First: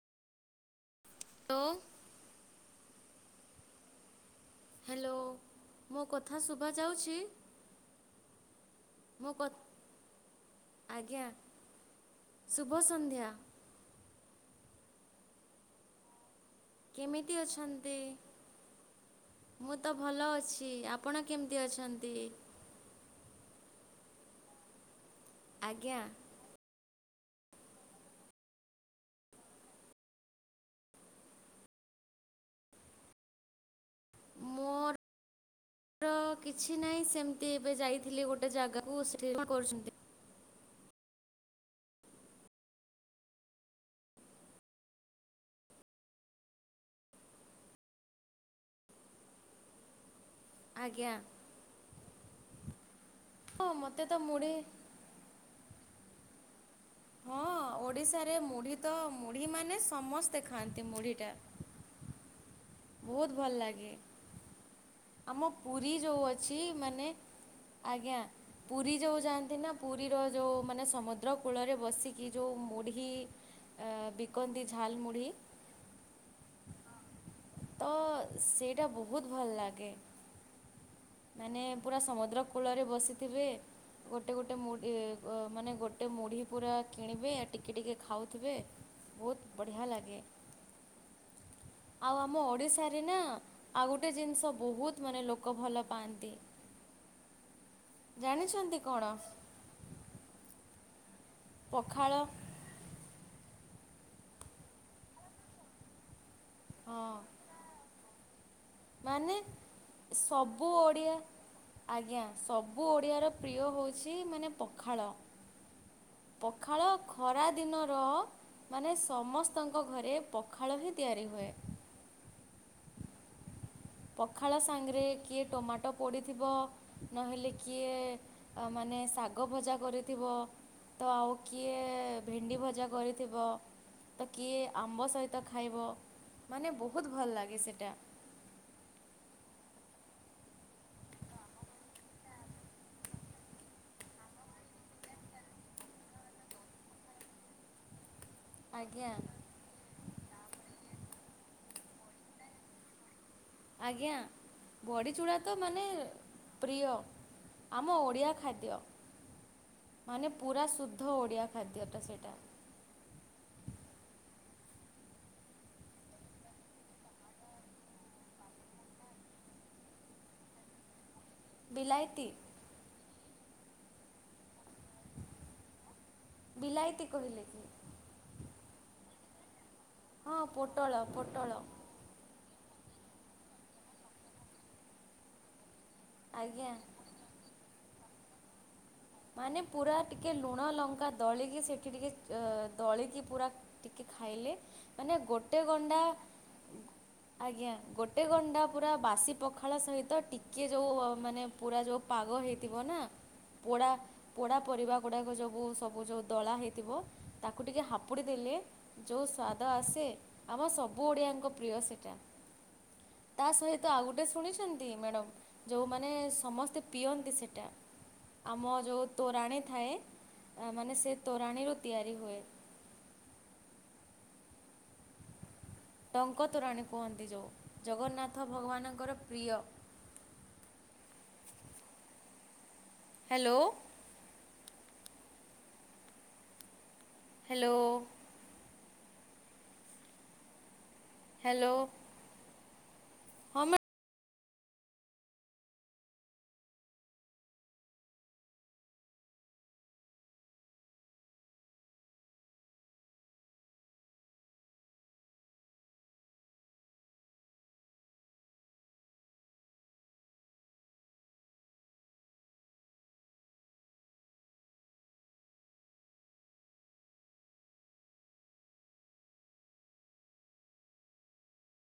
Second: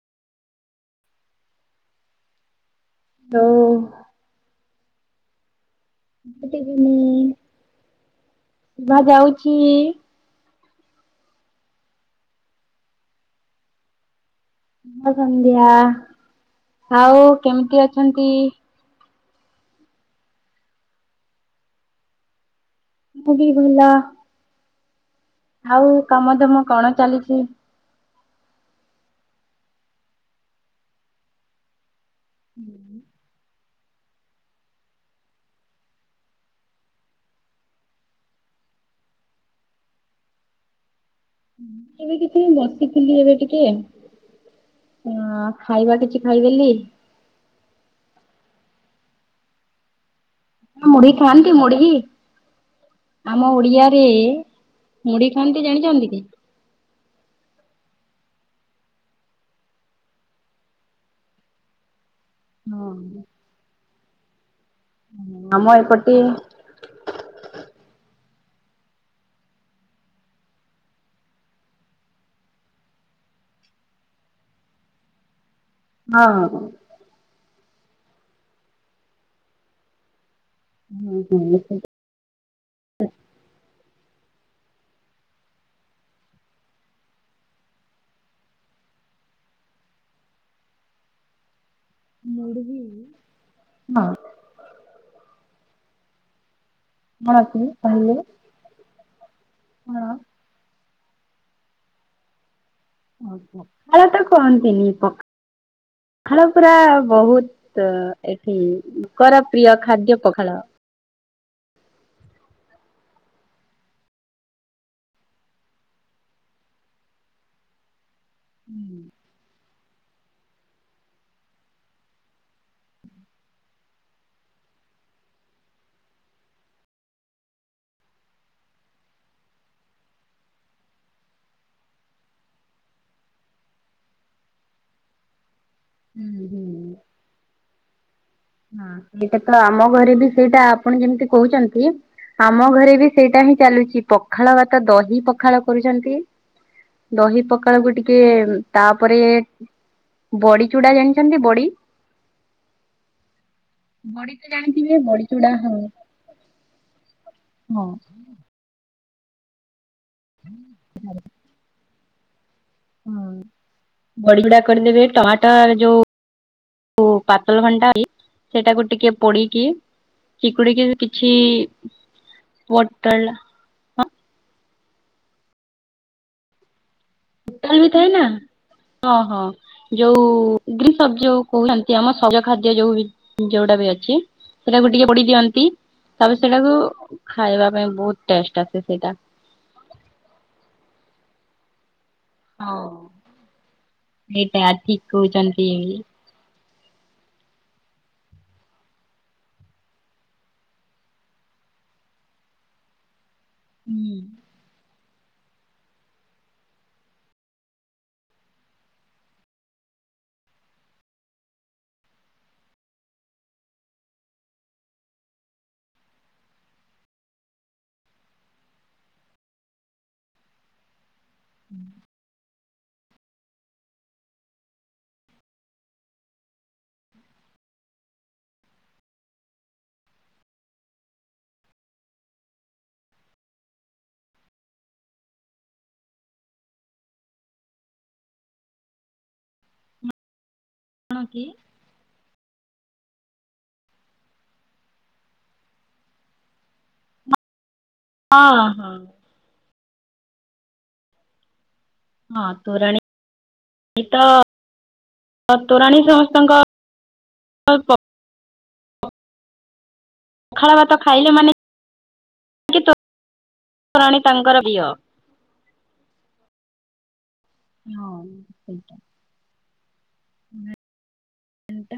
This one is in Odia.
ଓ ଲୋ ହାଲୋ। ମୋ କଥା ଗୁଡ୍ ଶୁଭା ଯାଉଚି ଇଭିନିଂ, ଶୁଭା ମୋ ଯାଉଛି କଥ ଶୁଭ ଆଜ୍ଞା ଶୁଭ ସନ୍ଧ୍ୟା। ଶୁଭ ସନ୍ଧ୍ୟା ଆଉ କେମିତି ଅଛନ୍ତି? ମୁଁ ତ ଭଲ ଅଛି ଆପଣ କେମିତି ଅଛନ୍ତି? ମୁଁ ବି ଭଲ। ଆଉ ଆଜ୍ଞା କାମଦାମ କଣ ଚାଲିଚି? ହୁଁ। ମୋର ର କିଛି ନାହିଁ ସେମିତି ଏବେ ଯାଇଥିଲି ଗୋଟେ ଜାଗାକୁ ସେଠି କଣ କରୁଚନ୍ତି? ଏବେ ଟିକେ ବସିଥିଲି ଏବେ ଟିକେ। ଆ ଖାଇବା କିଛି ଖାଇଦେଲି। ମୁଢି ଆଜ୍ଞା ଖାଆନ୍ତି ମୁଢି ଆମ ହଁ ଓଡିଆରେ ମୋତେ ତ ମୁଢ଼ି ମୁଢି ଖାଆନ୍ତି ଜାଣିଚନ୍ତି କି? ହଁ ଓଡ଼ିଶାରେ ମୁଢ଼ି ତ ମୁଢ଼ିମାନେ ସମସ୍ତେ ଖାଆନ୍ତି ମୁଢ଼ିଟା। ହଁ ବହୁତ ଭଲ ଲାଗେ ଆମ ପୁରୀ ଯୋଉ ଅଛି ମାନେ ଆଜ୍ଞା। ପୁରୀ ଯୋଉ ଯାଆନ୍ତି ନା ପୁରୀର ଯୋଉ ମାନେ ସମୁଦ୍ର କୂଳରେ ବସିକି ଯୋଉ ମୁଢ଼ି ଆ ବିକନ୍ତି ଝାଲମୁଢ଼ି ହଁ। ତ ସେଇଟା ବହୁତ ଭଲ ଲାଗେ ହୁଁ ମାନେ ହୁଁ। ପୁରା ସମୁଦ୍ର କୂଳରେ ବସିଥିବେ ଗୋଟେ ଗୋଟେ ମୁଢ଼ି ଇଏ ଅ ମାନେ ଗୋଟେ ମୁଢ଼ି ପୁରା କିଣିବେ ଟିକେ ଟିକେ ଖାଉଥିବେ। ବହୁତ ବଢ଼ିଆ ଲାଗେ। [unintelligible] ଆଉ ଆମ ଓଡ଼ିଶାରେ ନା ଆଉ ହଁ ଗୋଟେ ଜିନିଷ ବହୁତ ମାନେ ଲୋକ ଭଲ ପାଆନ୍ତି। କଣ ଅଛି ଜାଣିଛନ୍ତି କଣ? ନା। ପଖାଳ। ଭଲତ କୁହନ୍ତିନି ପ ପଖାଳ ପୁରା ହଁ ବହୁତ ଏଠି ମାନେ ଲୋକର ପ୍ରିୟ ଖାଦ୍ୟ ପଖାଳ। ସବୁ ଓଡ଼ିଆ ଆଜ୍ଞା ସବୁ ଓଡ଼ିଆର ପ୍ରିୟ ହେଉଚି ମାନେ ପଖାଳ। ପଖାଳ ଖରାଦିନର ହୁଁ ମାନେ ସମସ୍ତଙ୍କ ଘରେ ପଖାଳ ହିଁ ତିଆରି ହୁଏ। ପଖାଳ ସାଙ୍ଗରେ କିଏ ଟମାଟୋ ପୋଡ଼ିଥିବ ନହେଲେ କିଏ ଆ ମାନେ ଶାଗ ଭଜା କରିଥିବ। ତ ଆଉ କିଏ ଭେଣ୍ଡି ଭଜା କରିଥିବ। ତ କିଏ ଆମ୍ବ ସହିତ ଖାଇବ ହୁଁ ମାନେ ବହୁତ ଭଲ ଲାଗେ ସେଇଟା। ହଁ ସେଇଟା ତ ଆମ ଘରେ ବି ସେଇଟା ଆପଣ ଯେମିତି କହୁଚନ୍ତି ଆମ ଘରେ ବି ସେଇଟା ହିଁ ଚାଲୁଚି ପଖାଳ ଭାତ ଦହି ପଖାଳ କରୁଚନ୍ତି। ଦହି ପକାଳକୁ ଟିକେ ଆଜ୍ଞା। ତାପରେ ବଡି ଚୂଡା ଜାଣିଚନ୍ତି ବଡି? ଆଜ୍ଞା ବଡି ତ ଜାଣିଥିବେ ବଡ଼ି ବଡି ଚୂଡ଼ା ଚୁଡା ତ ହଁ ମାନେ ପ୍ରିୟ। ହଁ ଆମ ଓଡ଼ିଆ ଖାଦ୍ୟ। ମାନେ ପୁରା ଶୁଦ୍ଧ ଓଡିଆ ଖାଦ୍ୟଟା ସେଟା। ହୁଁ ବଡିଗୁଡା କରିଦେବେ ଟାଟା ର ଯୋଉ ଓ ପାତଲ ଘଣ୍ଟା ଇ ସେଟାକୁ ଟିକେ ପୋଡିକି ଚିକୁଡିକିରି କିଛି ବିଲାଇତି ପୋଟଳ ବିଲାଇତି କହିଲେ? କି ଟୋଟାଲବି ଥାଏନା ଓହ ଯୋଉ ହଁ ପୋଟଳ ଗ୍ରୀସବ ଜଉ ପୋଟଳ କୁହନ୍ତ ଆମ ସଜ ଖାଦ୍ୟ ଯୋଉ ଯୋଉଟା ବି ଅଛି ସେଟାକୁ ଟିକେ ପୋଡି ଦିଅନ୍ତି ତାପରେ ଆଜ୍ଞା ସେଇଟାକୁ ଖାଇବା ପାଇଁ ବହୁତ ଟେଷ୍ଟ ଆସେ ସେଇଟା। ମାନେ ପୁରା ଟିକେ ଲୁଣ ଲଙ୍କା ଦଳିକି ସେଠି ଟିକେ ହଉ। ଦଳିକି ପୁରା ଟିକେ ଖାଇଲେ ମାନେ ଗୋଟେ ଗଣ୍ଡା ହ ଆଜ୍ଞା ଗୋଟେ ଗଣ୍ଡା ପୁରା ବାସି ପଖାଳ ସହିତ ଟିକିଏ ଯଉ ମାନେ ପୁରା ଯଉ ପାଗ ହେଇଥିବ ନା ପୋଡ଼ା ହୁଁ ପୋଡ଼ା ପରିବା ଗୁଡ଼ାକ ସବୁ ସବୁ ଯଉ ଦଳା ହେଇଥିବ ତାକୁ ଟିକେ ହାପୁଡ଼ି ଦେଲେ ଯଉ ସ୍ଵାଦ ଆସେ ଆମ ସବୁ ଓଡ଼ିଆଙ୍କ ପ୍ରିୟ ସେଟା। ତା ସହିତ ଆଉ ଗୋଟେ ଶୁଣିଛନ୍ତି ମ୍ୟାଡ଼ମ୍? ଯଉମାନେ ସମସ୍ତେ ପିଅନ୍ତି ସେଟା ଆମ ଯଉ ତୋରାଣୀ ଥାଏ ମାନେ ସେ ତୋରାଣୀରୁ ତିଆରି ହୁଏ। ଟଙ୍କତୋରାଣୀ କୁହନ୍ତି ଯଉଁ ଜଗନ୍ନାଥ ଭଗବାନଙ୍କର ପ୍ରିୟ। ହ୍ୟାଲୋ। ହ୍ୟାଲୋ। ହଁ କି। ହ୍ୟାଲୋ ହଁ ମ୍ୟା ଅ ହ। ହଁ ତୋରାଣି ପୀଇକି ତ ତ ତୋରାଣୀ ସମସ୍ତଙ୍କ ପ୍ର ପଖାଳ ଭାତ ଖାଇଲେ ମାନେକି ତୋରାଣୀ ତାଙ୍କର ପ୍ରିୟ। ହଁ ସେଇଟା। ହଁ ତିନଟା।